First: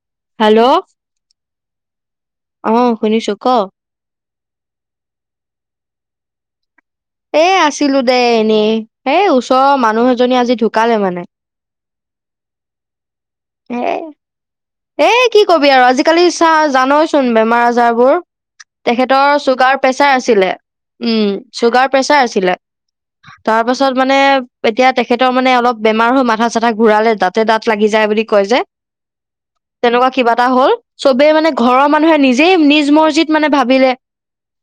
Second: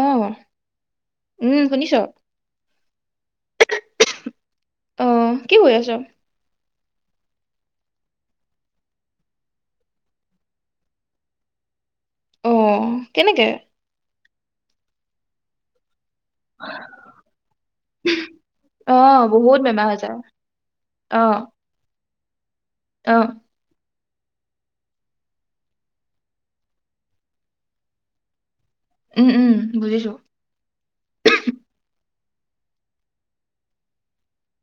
অহ, hello উম শুনিছ? অ শুনিছো ক অহ, কি কৰি আছ? এ আছিলো দেই এনেই, হ ওচৰৰ মানুহ এজনী আজি ঢুকালে মানে। অঁ কেনেকে? এ এ কি কবি আৰু আজি কালি চা জানই চোন বেমাৰ আজাৰ বোৰ। অহ তেখেতৰ বহুত চুগাৰ, বেমাৰ হৈছে প্ৰেচাৰ আছিলে উম অহ চুগাৰ প্ৰেছাৰ আছিলে। অহ তাৰ পাছত মানে এতিয়া তেখেতৰ মানে অলপ বেমাৰ হৈ মাথা চাথা ঘূৰালে তাতে, দাঁত লাগি যায় বুলি কয় যে। উম উম। তেনেকুৱা বুজিছো কিবা এটা হ'ল, চবে মানে ঘৰৰ মানুহে নিজে যেই নিজ মৰজিত মানে ভাবিলে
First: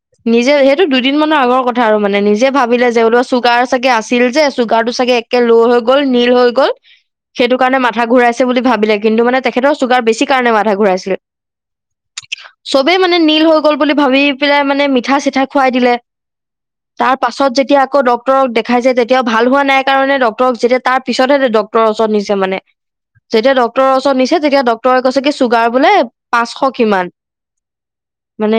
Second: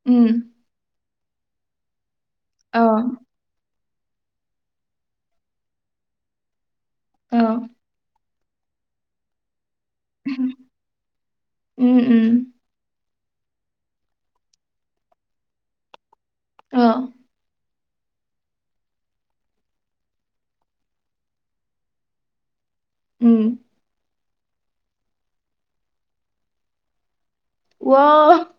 উম নিজে, সেইটো দুই দুদিন মানৰ আগৰ কথা আৰু মানে নিজে যে ভাবিলে অহ যে লোক চুগাৰ চাগে আছিল যে চুগাৰ টো চাগে একে ল' হৈ গ'ল নীল হৈ গ'ল অহ সেইটো কাৰণে মাথা ঘূৰাইছে বুলি ভাবিলে কিন্তু মানে তেখেতৰ চুগাৰ বেছি কাৰণে মাথা ঘূৰাইছিল। উম উম চবেই মানে নীল হৈ গ'ল বুলি ভাবি পেলাই মানে মিঠা-চিঠা খুৱাই দিলে। অহ তাৰ পাছত যেতিয়া আকৌ ডক্টৰক দেখাইছে তেতিয়াও ভাল হোৱা নাই কাৰণে ডক্টৰক যেতিয়া, তাৰ পিছতহে ডক্টৰৰ ওচৰত নিছে মানে। উম যেতিয়া ড্ক্তৰৰ ওচৰত নিচছে যেতিয়া ডক ডক্টৰে কৈছে কি চুগাৰ বোলে পাঁচশ কিমান। ৱ মানে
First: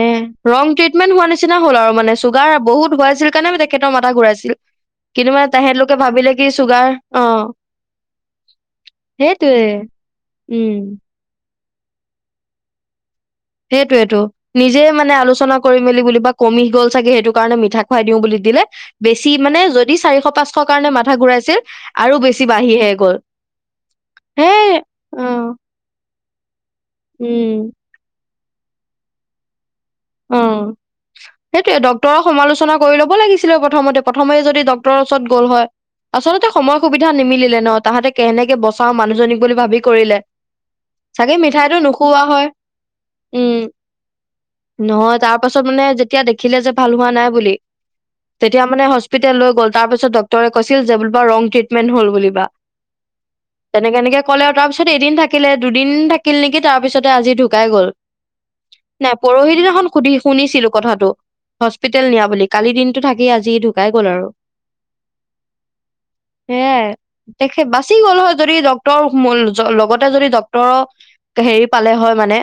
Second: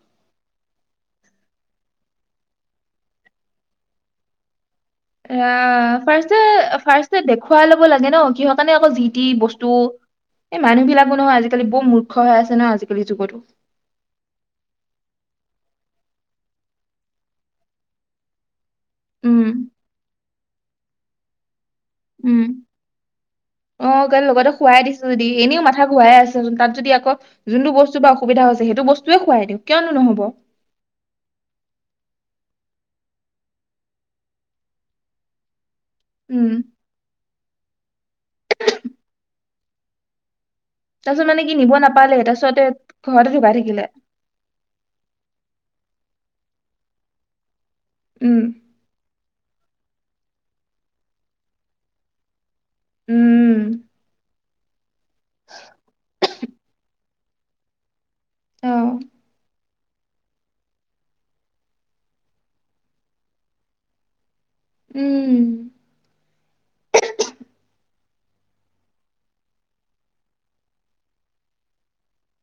ৰং ট্ৰিটমেণ্ট হোৱা নিচিনা হ'ল আৰু মানে চুগাৰ বহুত হোৱা আছিল কাৰণে তেখেতৰ মাথা ঘূৰাইছিল। কিন্তু মানে এয়া তেহেতলোকে ভাবিলে ফাৰ্ষ্টে কি চুগাৰ ফাৰ্ষ্টটোয়ে অ', দেখুৱাই ল'ব লাগে ন, কিহৰ কাৰণে আকৌ জি টি সেইটোয়ে বস্তু। এই মানুহ উম, বিলাকো নহয় আজি বোম মূৰ্খ হৈ আছে ন আজিকি যুগতো। সেইটোৱেটো, নিজে মানে আলোচনা কৰি মেলি বুলি বা কমি গল চাগে সেইটো কাৰণে মিঠা খোৱাই দিও বুলি দিলে বেছি উম মানে যদি চাৰিশ পাঁচশ কাৰণে মা কথা ঘূৰাইছে। উম অ গ হে লগতে খোৱাই দিছো যদি অ', এনেও মাথা ঘোৰাাই আছে তাত যদি আকৌ যোনটো উম, বস্তু বা। সুবিধা হৈছে সেইটো বস্তুৱে খুৱাই দিওঁ। কিয়নো নহব উম সেইটোয়ে ড। ডটৰক সমালোচনা কৰি ল'ব লাগিছিলে প্ৰথমতে প্ৰথমে যদি ড্টৰৰ ওচৰত গ'ল হয়। আচলতে উম সময় সুবিধা নিমিলিলে ন তাহাঁতে কেনেকে বচাও মানুহজনীক। বুলি ভাবি কৰিলে। তাৰপিছত চাগে মানে কি নিব মিঠাইটো নাপালে নোখোৱা হয় তাৰপিছতে ঘৰতে উম, ধুবাই থাকিলে। নহয় তাৰ পাছত মানে যেতিয়া দেখিলে যে ভাল হোৱা নাই বুলি। উম তেতিয়া মানে হস্প। লৈ গ'ল তাৰ পিছত ডক্টৰে কৈছিল যে বোলা ৰং ট্ৰিটমেণ্ট হল বুলি বা। উম তেনেকে এনেকে ক'লেও তাৰ পিছত। ত এদিন থাকিলে দুদিন থাকিল নেকি। তাৰ পিছতে আজি ঢুকাই গ'ল। অ নাই পৰোহ ন। খন সুধি শুনিছিলো কথাটো হস্পিতেল নিয়া বুলি কালি দিনটো থাকি আজি ঢুকাই গ'ল আৰু। উম হে দেখে বাচি গল হয়। যদি ডটৰ লগতে যদি ডক্তৰৰ হেৰি পালে হয় মানে।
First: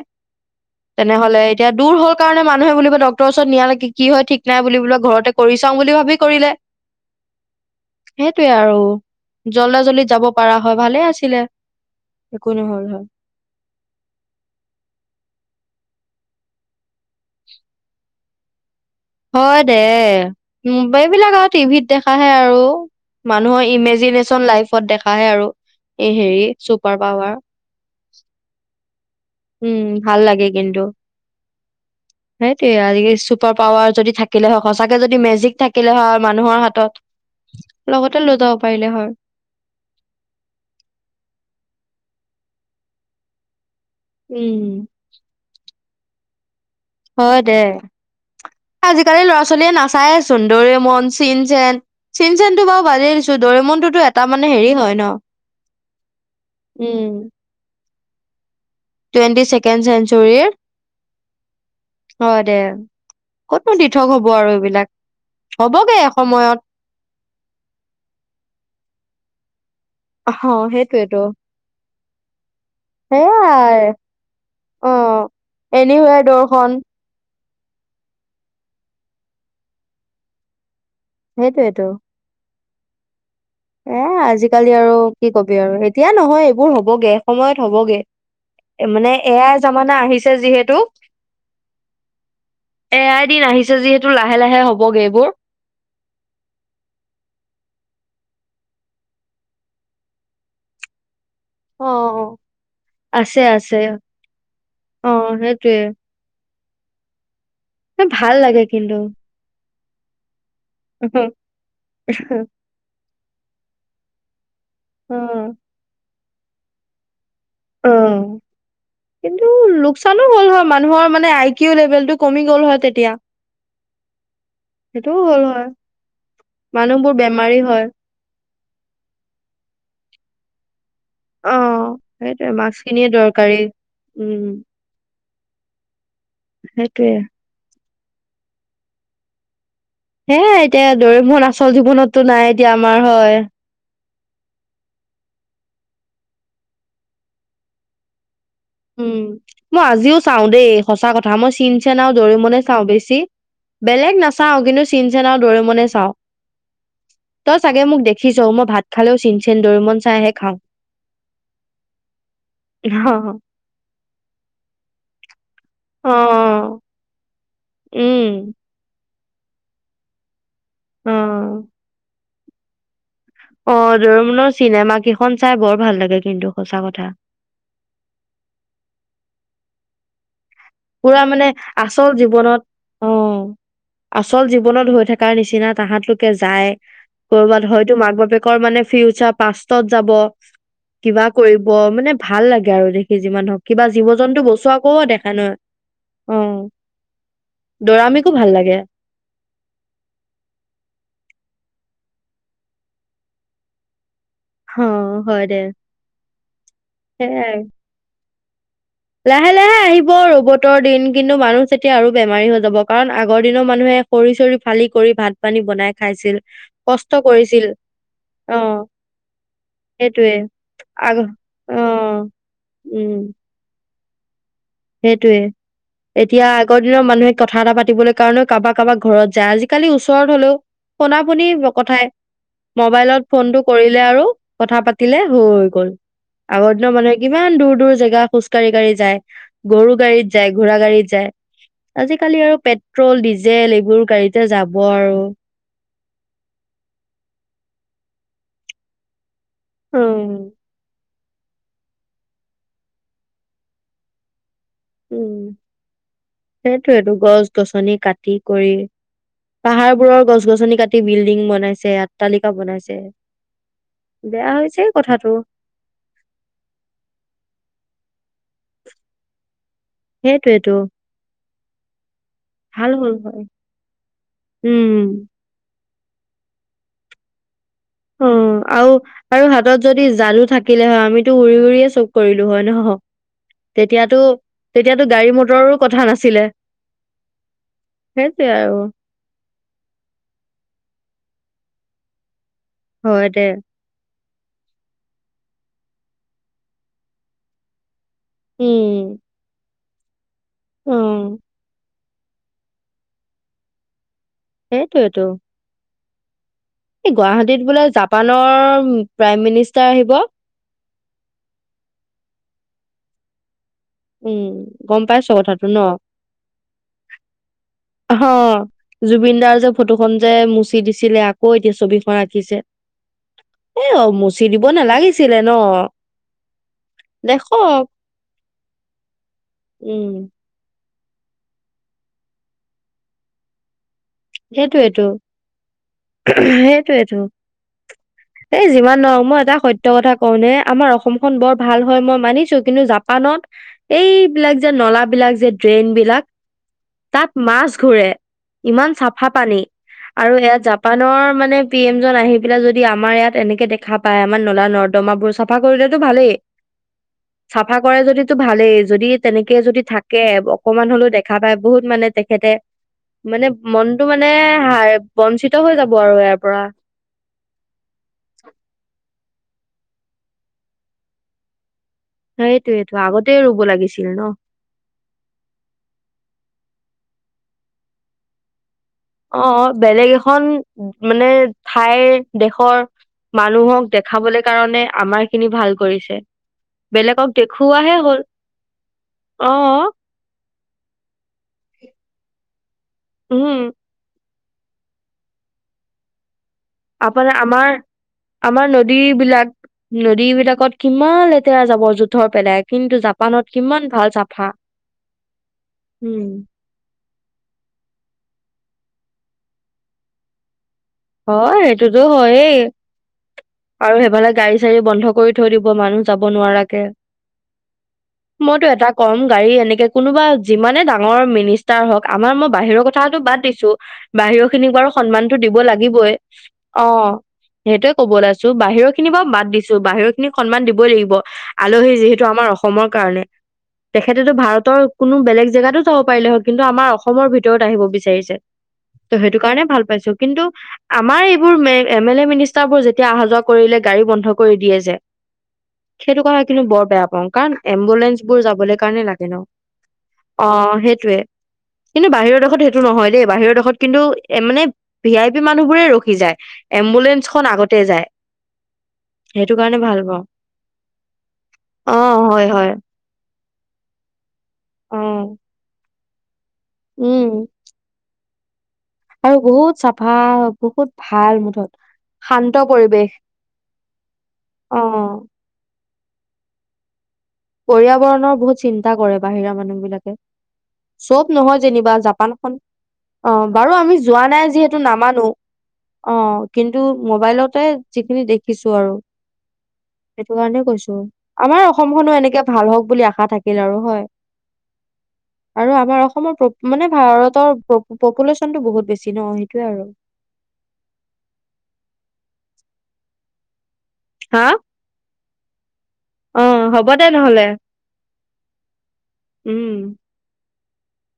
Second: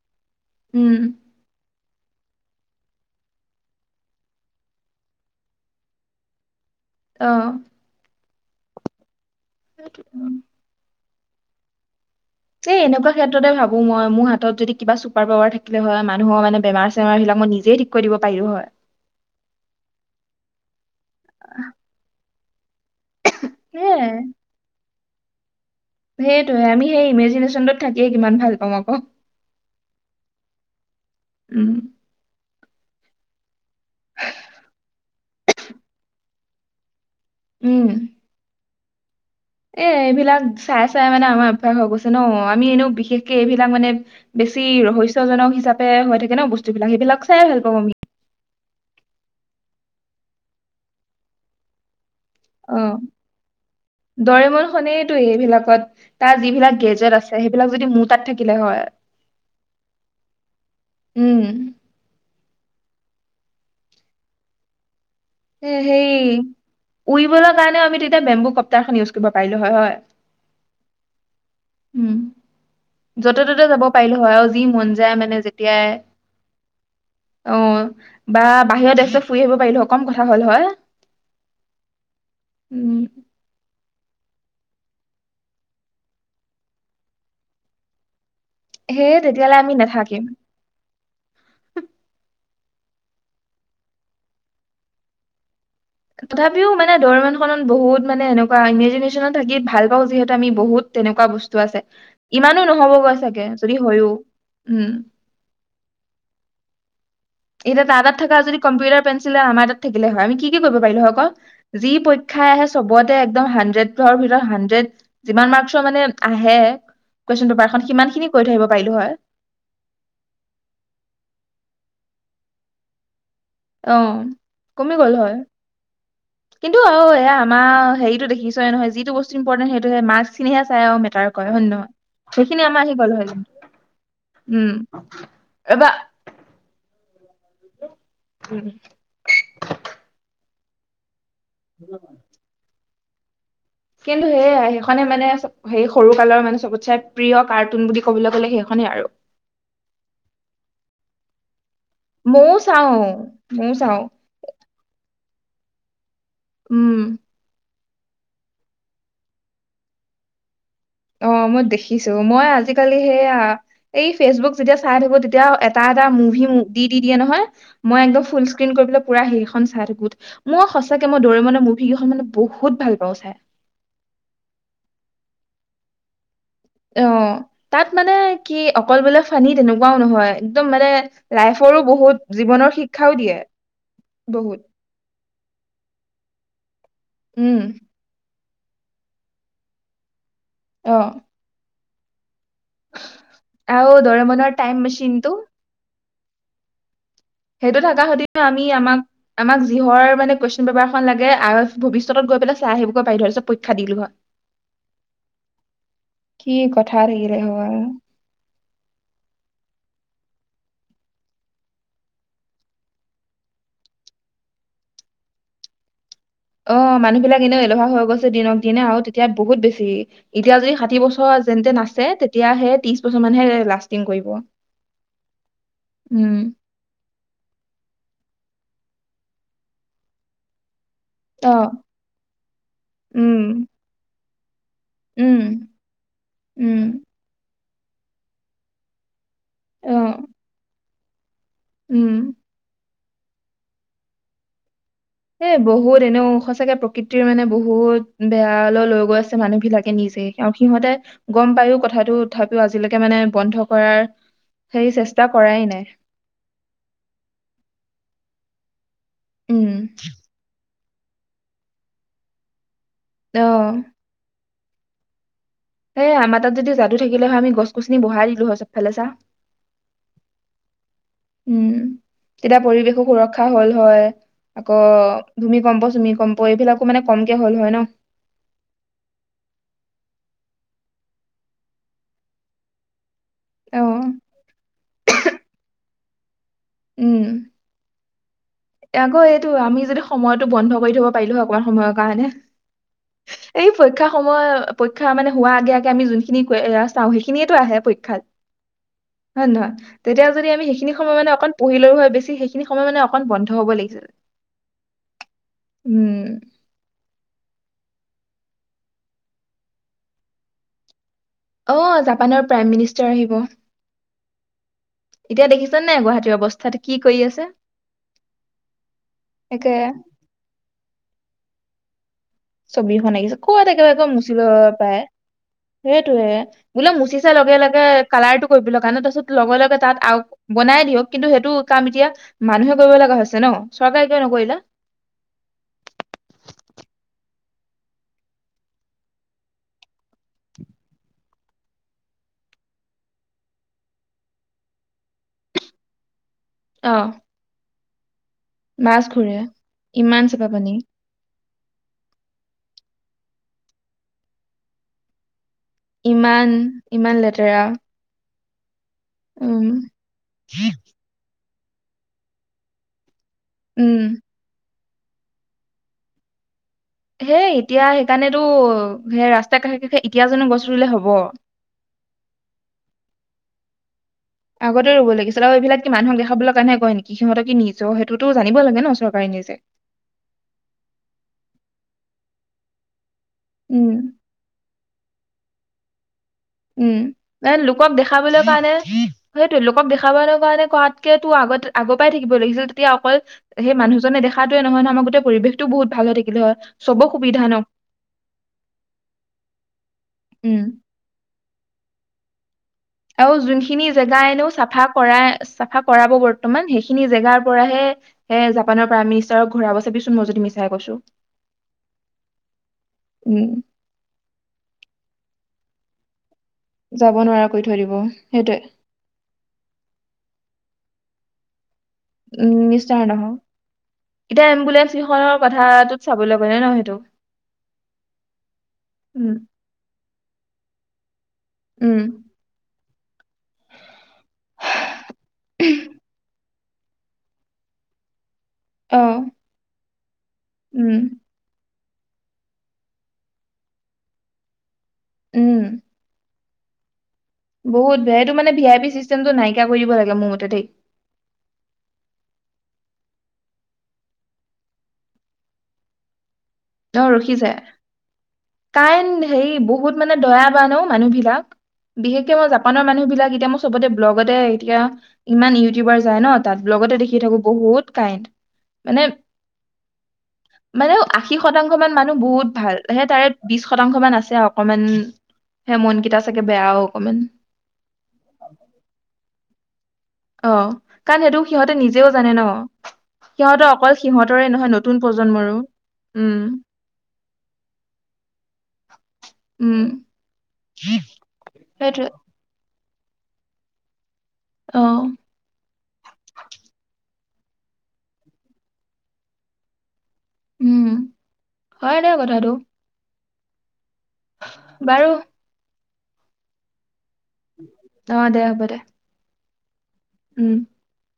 উম তেনেহলে এতিয়া। দূৰ হ'ক। কাৰণে মানুহে বুলা ডক্টৰৰ ওচৰত নিয়ালেক কি হয় ঠিক নাই বুলি বোলা ঘৰতে কৰি চাও বুলি ভাবি কৰিলে। অ সেইটয়ে আৰু জলা জলিত যাব পা হয় ভালে আছিল। চিলে। এ এনেকুৱা ক্ষেত্ৰতে ভাবো মই মোৰ হাতত যদি কিবা চুপাৰ পাৱাৰ থাকিলে হয় মান। মানুহ মানে বেমাৰ চেমাৰ বিবাক ম নিজে ঠিক কৰি দিব পাৰিলো হয়। হয় দে এইবিলাক আৰু টিভিত দেখা। স আৰু। মানুহৰ ইমেজিনেশচন লাইফত দেখা। আহে আৰু। এই হেৰি সেইটোহে আমি চুপাৰ সেই পাৱাৰ ইমেজিনেশচনটোত থাকিয়ে কিমান ভাল পাাম আকৌ। উম ভাল লাগে কিন্তু। উম। সেইটয়ে আজি চুপাৰ পাৱাৰ যদি থাকিলে হওক সঁচাকে যদি মেজিক থাকিলে হয় মানুহৰ হাতত। উম লগতে লৈ যাও। পাৰিলে হয় এ এইবিলাক চাই চাই মানে আমাৰ অভ্যাস হৈ গৈছে ন আমি এনেও বিশেষকে এইবিলাক মানে উম বেছি ৰহস্য জনক হিচাপে হৈ থাকে ন বস্তু যিবিলাক সেইবিলাক হয় চাই দে ভাল পাওঁ আমি আজিকালি ল'ৰা ছোৱালীয়ে নাচায়চোন দৰে মন চিন চেন চিন চেনটো বাৰু অ বাদেই দিছো দৰিমনটোতো এটা মানে হেৰি হয় ন দৰিমনখনেইতো এইবিলাকত তাৰ যিবিলাক উম গেজেট আছে সেইবিলাক যদি মুঠ তাত থাকি টুৱেণ্টি ছেকেণ্ড চেঞ্চুৰীৰ উম হয় দে কতো দিথক হ'ব আৰু এইবিলাক হ'বগে সেই এসময়ত উৰিবলে কাৰণে আমি তেতিয়া বেম্বু কপ্তাৰখন ইউজ কৰো কৰিব পাৰিলো হয় হয় অ সেইটোৱেতো উম য'তে ত'তে যাব সেইয়াই পাৰিলো হয় আৰু যি মন যায় মানে অ যেতিয়াই এনিৱেৰ দৰ্শন অ বা বাহিৰত দেশ ছেশ ফুৰি আহিব পাৰিলো হয় কম কথা হ'ল হয় সেইটোৱেটো উম এ আজিকালি আৰু কি কবি আৰু এতিয়া নহয় এইবোৰ হ'বগে সময়ত হ'বগে মানে সেয়ে এ তেতিয়ালে আই আমি জামানা নাথাকিম আহিছে যিহেতু এ আই দিন আহিছে যিহেতু লাহে লাহে হ'বগে এইবোৰ তথাপিও মানে দৰেমনখনত বহুত মানে এনেকোৱা ইমেজিনে্চনত থাকি ভাল পাওঁ যিহেতু আমি বহুত তেনেকোৱা বস্তু আছে অ অ ইমানো নহবগৈ আছে চাগে আছে যদি হয়ো উম অ সেইটোয়ে এতিয়া তাৰ তাত ভাল থকা যদি লাগে কিন্তু কম্পিউটাৰ পেঞ্চিলে আমাৰ তাত থাকিলে হয় আমি কি কি কৰিব পাৰিলো হয় আকৌ যি পৰীক্ষাই আহে চবত একদম হান্ডেডৰ ভিতৰত হান অ যিমান মাৰ্ক্সৰ মানে আহে কুৱেশ্যন পেপাৰখন অ সিমানখিনি কৰি থৈ আহিব পাৰিলো হয় কিন্তু লোকচানো হ'ল হয় মানুহৰ মানে আই কিও লেভেল টো কমি গ'ল হয় তেতিয়া অ কমি গল সেইটোও হয় হ'ল কিন্তু আৰু মানুহবোৰ এয়া বেমাৰী আমাৰ হয় হেৰিটো দেখিছই নহয় যিটো বস্তু ইম্পৰ্টেণ সেইটোহে মাৰ্ক চ খিনিহে চাই অ মে তাৰ কৰে অ হয় নে নহয় সেইটোৱে সেইখিনি মাক্স আমাৰ আহি খিনিয়ে গ'ল হয় কিন্তু দৰকাৰী উম এবা সেইটোৱে উম এ এতিয়া ডৰিমন না আচল জীৱনতো নাই এতিয়া। আমাৰ হয়। কিন্তু সেয়া সেইখনে মানে সেই সৰু কালৰ মানে চবতচে প্ৰিয় কাৰ্টুন বুলি ক'বলৈ গ'লে সেই উম মই আজিও চাওঁ দেই সঁচা কথা। তাম চিন চিনচেন আৰু ময়ও ডৰিমনয়ে চাওঁ চাও বেছি, ময়ও চাও বেলেগ নাচাওঁ কিন্তু চিনচেন ডৰিমনে চাওঁ। উম ত চাগে মোক দেখিছ মই ভাত খালেও চিনচেন ডৰিমন চাইহে খাওঁ। অ মই দেখিছোঁ, মই আজিকালি সেয়া এই ফেচবুক যেতিয়া চাই থাকো, তেতিয়া এটা এটা অ মুভি অ', দি দি দিয়ে নহয়, মই একদম ফুল উম স্ক্ৰন কৰি পেলাই পুৰা সেইখন চাই থাকো। মই সঁচাকে অ ডৰিমনে মুভি কেইখন মানে বহুত ভাল পাওঁ চাই। অ দমনৰৰ চিনেমা কেইখন চাই বৰ ভাল লাগে কিন্তু। সঁচা অ কথা। তাত মানে কি অকল বোলে ফানি তেনেকুৱা নহয়। একদম মানে পুৰা মানে লাইফৰো আচল বহুত জীৱনত জীৱনৰ শিক্ষাও দিয়ে অঁ, আচল বহুত জীৱনত হৈ থাকে। কাৰ নিচিনা তাহাঁত লোকে যায়। উম কৰ'বাত হয়তো মাক বাপেক ৰ মানে ফিউচাৰ পাষ্টত যাব। অ কিবা কৰিব অ মানে ভাল লাগে আৰু দেখি যিমান ধৰক কিবা আৰু জীৱ জন্তু দৰেমনৰ বচোৱা টাইম আকৌ মেচিনটো দেখা নহয়। উম। সেইটো থকা হতি আমি আমাক আমাক যিহৰ মানে কুৱেশন পেপাৰখন লাগে আ ভৱিষ্যত গৈ পেলাই চাই আহিব পাৰিলো হয়, তাৰ পিছত পৰীক্ষা দিলো হয়। অ হয় দে, কি কথা থাকিলে সেইয়াই আৰু। হয় লাহে লাহে আহিব ৰবটৰ দিন, কিন্তু মানুহ যেতিয়া আৰু বেমাৰী হৈ যাব, কাৰণ আগৰ দিনৰ মানুহে খৰি চৰি ফালি কৰি ভাত পানী বনাই খাইছিল। অ কষ্ট মানুহ বিলাক এনে কৰিছিল আলেহুৱা হৈ গৈছে দিনক দিনে অ আৰু তেতিয়া বহুত বেছি সেইটোৱে এতিয়া যদি ষাঠী আগ বছৰ যেন অ তেন আছে তেতিয়াা সেই ত্ৰিশ বছৰ উম মানহে লাষ্ট টিং কৰিব। সেইটোৱে উম এতিয়া আগৰ দিনৰ মানুহে কথা এটা পাতিবলৈ কাৰণেও কাৰোবাৰ কাৰবাৰ ঘৰত যায়, আজিকালি ওচৰত হলেও শুনা পুনি অ কথাই মোবাইলত ফোনটো উম কৰিলে আৰু কথা পাতিলে উম হৈ গ'ল আগৰ উম দিনৰ মানুহে কিমান দূৰ দূৰ জেগা খোজ কাঢ়ি কাঢ়ি যায় গৰু অ গাড়ীত যায় ঘোৰা গাড়ত যাই উম আজিকালি আৰু পেট পেট্ৰল ডিজেল এইবোৰ গাড়ীতে যাব হ'ব আৰু এ বহুত এনেওঁ সচাঁকে প্ৰকৃতিৰ মানে বহুত বেয়া লৈ লৈ গৈ আছে মানুহ বিলাকে নিজে উম আৰু সিহঁতে গম পায়ো কথাটো তথাপিও আজিলৈকে মানে বন্ধ কৰাৰ সেই চেষ্টা উম কৰাই নাই সেইটোয়টো গছ গছনি কাটি কৰি উম পাহাৰবোৰৰ গছ গছনি কাটি বিল্ডিং বনাইছে আট্টালিকা বনাইছে অ বেয়া হৈছে। ছে কথাটো সে আমাৰ তাত যদি যাদু থাকিলে হয় আমি গছ গছনি বঢ়াই দিলো হয় সবফালে চা সেইটোৱেই তো উম তেতিয়া পৰিৱেশ হয় সুৰক্ষা হল হয় উম আকৌ ভূমিকম্প তুমি গম প এইবিলাকো মানে কমকে' হয় ন উম আৰু আৰু হাতত যদি ঝাৰু থাকিলে হয় আমিতো উৰি উৰিয়ে চব কৰিলো হয় নহ। অ তেতিয়াতো তেতিয়াতো গাড়ী মটৰো কথা নাছিলে উম সেইটোৱে আৰু আকৌ এইটো আমি যদি সময়তো বন্ধ কৰি থব পাৰিলো হক। অকনমান সময়ৰ কাৰণে হয় দে এই পৰীক্ষাৰ সময় পৰীক্ষা মানে হোৱা আগে আগে আমি যোনখিনি এ চাওঁ সেইখিনিয়েতো আহে পৰীক্ষাত উম হয়নে নহয় তেতিয়া যদি আমি সেইখিন অ সময় মানে অকন পঢ়িলো হয়ে বেছি সেইখিন সময় মানে অকণ বন্ হ'ব লাগিছে সেইটোৱেতো উম এই গুৱাহাটীত বোলে জাপানৰ প্ৰাইম মিনিষ্টাৰ আহিব অ জাপানৰ প্ৰাইম মিনিষ্টাৰ আহিব উম গম পাইছ এতিয়া কথাটো দেখিছে নে ন নাই গুৱাহাটীৰ অৱস্থা কি কৰি আছে অ জুবিন দাৰ একে যে ফটো খন যে মুচি দিছিলে আকৌ ছবি পৰা আকি ছবিখনিছে ক'ত একে এক মুচি লৈ দিব পাই নালাগিছিলে ন সেইটোয়ে বোলে মুচিছোই লগে লগে দেখক কালাৰটো কৰিবলৈ কাৰণে তাৰপিছত লগে লগে তাত উম আৰু বনাই দিয়ক কিন্তু সেইটো কাম এতিয়া মানুহে কৰিব লগা হৈছে ন চৰকাৰে কিয় নকৰিলে সেইটোৱেইটো সেইটোৱেইটো এই যিমান নোৱাৰো মই এটা সত্য কথা কওঁনে আমাৰ অসমখন বৰ ভাল হয় মই মানিছো কিন্তু জাপানত এইবিলাক যে নলা বিলাক যে ড্ৰেইন বিলাক অ তাত মাছ ঘূৰে ইমান মাছ চাপ ঘূৰে হাপানী ইমান আৰু চেপা এয়া পানী জাপানৰ মানে পি এম জন আহি পেলাই যদি আমাৰ ইয়াত এনেকে দেখা পায় আমাৰ নলা নৰ্দমা বোৰ চব চাফা কৰিলেতো ভালেই ইমান ইমান লেতেৰা চাফা কৰে যদি ভালে যদি তেনেকে উম যদি থাকে অকমান হলেও দেখা পায় বহুত মানে তেখেতে মানে মন উম টো মানে হাই বঞ্চিত হৈ যাব আৰু ইয়াৰ পৰা হেই এতিয়া সেইকাৰণেতো সেই ৰাস্ত কাষে কাষে এতিয়াজনো গছটো ৰুলে হব সেটোৱেটো ত আগতে ৰুব লাগিছিল ন। আগতে ৰুৱ লাগিছিল আৰু এইবিলাক কি মানুহক দেখাবলৈ কাৰণেহে কৰে নেকি কি সিহঁত কি নিজৰ সেইটোতটো জানিব লাগে ন চৰকাৰে অ নিজে বেলেগ এখন মানে ঠাইৰ দেশৰ মানুহক উম দেখাবলৈ কাৰণে আমাৰ খিনি ভাল কৰিছে উম বেলেগক এ লোকক দেখুৱাহে হ'ল। দেখাবলৈ কাৰণে অ সেইটো লোকক দেখাবলৈ কাৰণে কাৰতকে টো আগতে আগৰ পৰাই থাকিব লাগিছিল তেতিয়া অকল উম সেই মানুহজনে দেখা দেখাটোৱে নহয় নহয় আমাৰ গোটেই পৰিৱেশটো বহুত ভাল হৈ থাকিলে হয়। চবৰ আপোনাৰ সুবিধা ন আমাৰ আমাৰ নদী বিলাক নদী উম বিলাকত কিমান লেতেৰা যাব জুত থৰ পেলাই। কিন্তু আৰু জাপানত কিমান যোনখিনি ভাল জেগাই এনেও চাফা কৰা চাফা কৰাব উম। বৰ্তমান সেইখিনি জেগাৰ পৰা হে, হে জাপানৰ পৰা আমি ইচৰক ঘৰাব চাবিচোন ম যদি মিছ অ', সেইটোতো হয়েই উম আৰু সেইফালে গাড়ী চাৰী বন্ধ কৰি ধৰিব মানুহ যাব নোৱাৰাকে, যাব নোৱাৰা কৰি থৈ দিব সেইটোৱে ময়ো এটা কম গাডী এনে কোনোবা যিমানে মৰ মিনিচ তা হক আমাৰ মই উম বাহিৰৰ মিষ্টাৰ কথাটো নহওক বাদ দিছো এতিয়া বাহিৰৰ খিনিক বাৰু এম্বুলেন্স সন্মানতো কেইখনৰ দিব লাগি কথাটোত চাবলৈ গ'লে ন সেইটো অ', সেইটোয়ে ক'ব ওলাইছো বাহিৰৰ খিনি বাৰ উম বাদ দিছো বাহিৰ [unintelligible] খিনিক সন্মান দিবই লাগিব। আলহী উম যিহেতু আমাৰ অসমৰ। কাৰণে তেখেতেতো ভাৰতৰ কোনো বেলেগ জেগাতো যাব পাৰিলে হয়। কিন্তু আমাৰ অসমৰ ভিতৰত আহিব বিচাৰিছে। অ ত' সেইটো কাৰণে ভাল পাইছোঁ, কিন্তু উম আমাৰ এইবোৰ এ এম এল এ, মিনিষ্টাৰবোৰ যেতিয়া অহা-যোৱা কৰিলে গাড়ী বন্ধ কৰি দিয়ে যে উম সেইটোক কিন্তু বৰ বেয়া পাওঁ। কাৰণ বহুত এম্বুলেন্ঞ্চ বেয়া এইটো বোৰ মানে ভি যাবলৈ আই পি কাৰণে লাগে চিষ্টেমটো ন' নাইকিয়া কৰি দিব লাগে মোৰ মতে দেই অ', সেইটোয়ে কিন্তু বাহিৰৰ দেশত সেইটো নহয় দেই, বাহিৰৰ দেশত কিন্তু এ মানে ভি আই মানুহবোৰে ৰখি যায় অ ৰখি এম্বুলেন্ঞ্চখন যায়, আগতে টাইন সেইটো হেৰি কাৰণে ভাল বহুত মানে পাওঁ দয়াৱান অ', মানুহবিলাক, অ বিশেষকে হয় মই হয় জাপানৰ মানুহবিলাক, এতিয়া মই চবতে ব্লগতে এতিয়া অ ইমান ইউটিউবাৰ যায় নত তাত ব্ল'গতে লগতে দেখি উম থাকো বহুত কাইণ্ড। মানে আৰু বহুত চাফা, বহুত মানে ভা আশী শতাংশ মান মানুহ বহুত ভাল, হে তাৰে বিশ শতাংশ মান আছে আৰু অ অকণমান সে মনকেইটা চাগে বেয়াও কমেন পৰিয়াবৰণৰ বহুত চিন্তা কৰে, বাহিৰা মানুহবিলাকে। অ' কাৰণ চব সেইটো নহয় সিহঁতে যেনিবা, নিজেও জানে ন জাপানখন অ', সিহঁতৰ বাৰু অকল আমি যোৱা নাই সিহঁতৰে নহয় যিহেতু নতুন নামানু। প্ৰজন্মৰো অ', উম কিন্তু মোবাইলতে যিখিনি দেখিছো আৰু উম সেইটো হ [unintelligible] উ, আমাৰ সেইটোৱে অসমখনো এনেক ভাল হওঁক বুলি আশা থাকিল আৰু হয়। অ' আৰু আমাৰ অসমৰ পূব ভাৰত এৰ পপু-পপুলেশ্যনটো বহুত বেছি ন', সেইটোৱে আৰু। উম হয়নে কথাটো হা বাৰু অ হ'ব নহ'লে অ', দে হ'ব, দে। উম উম। [inaudible]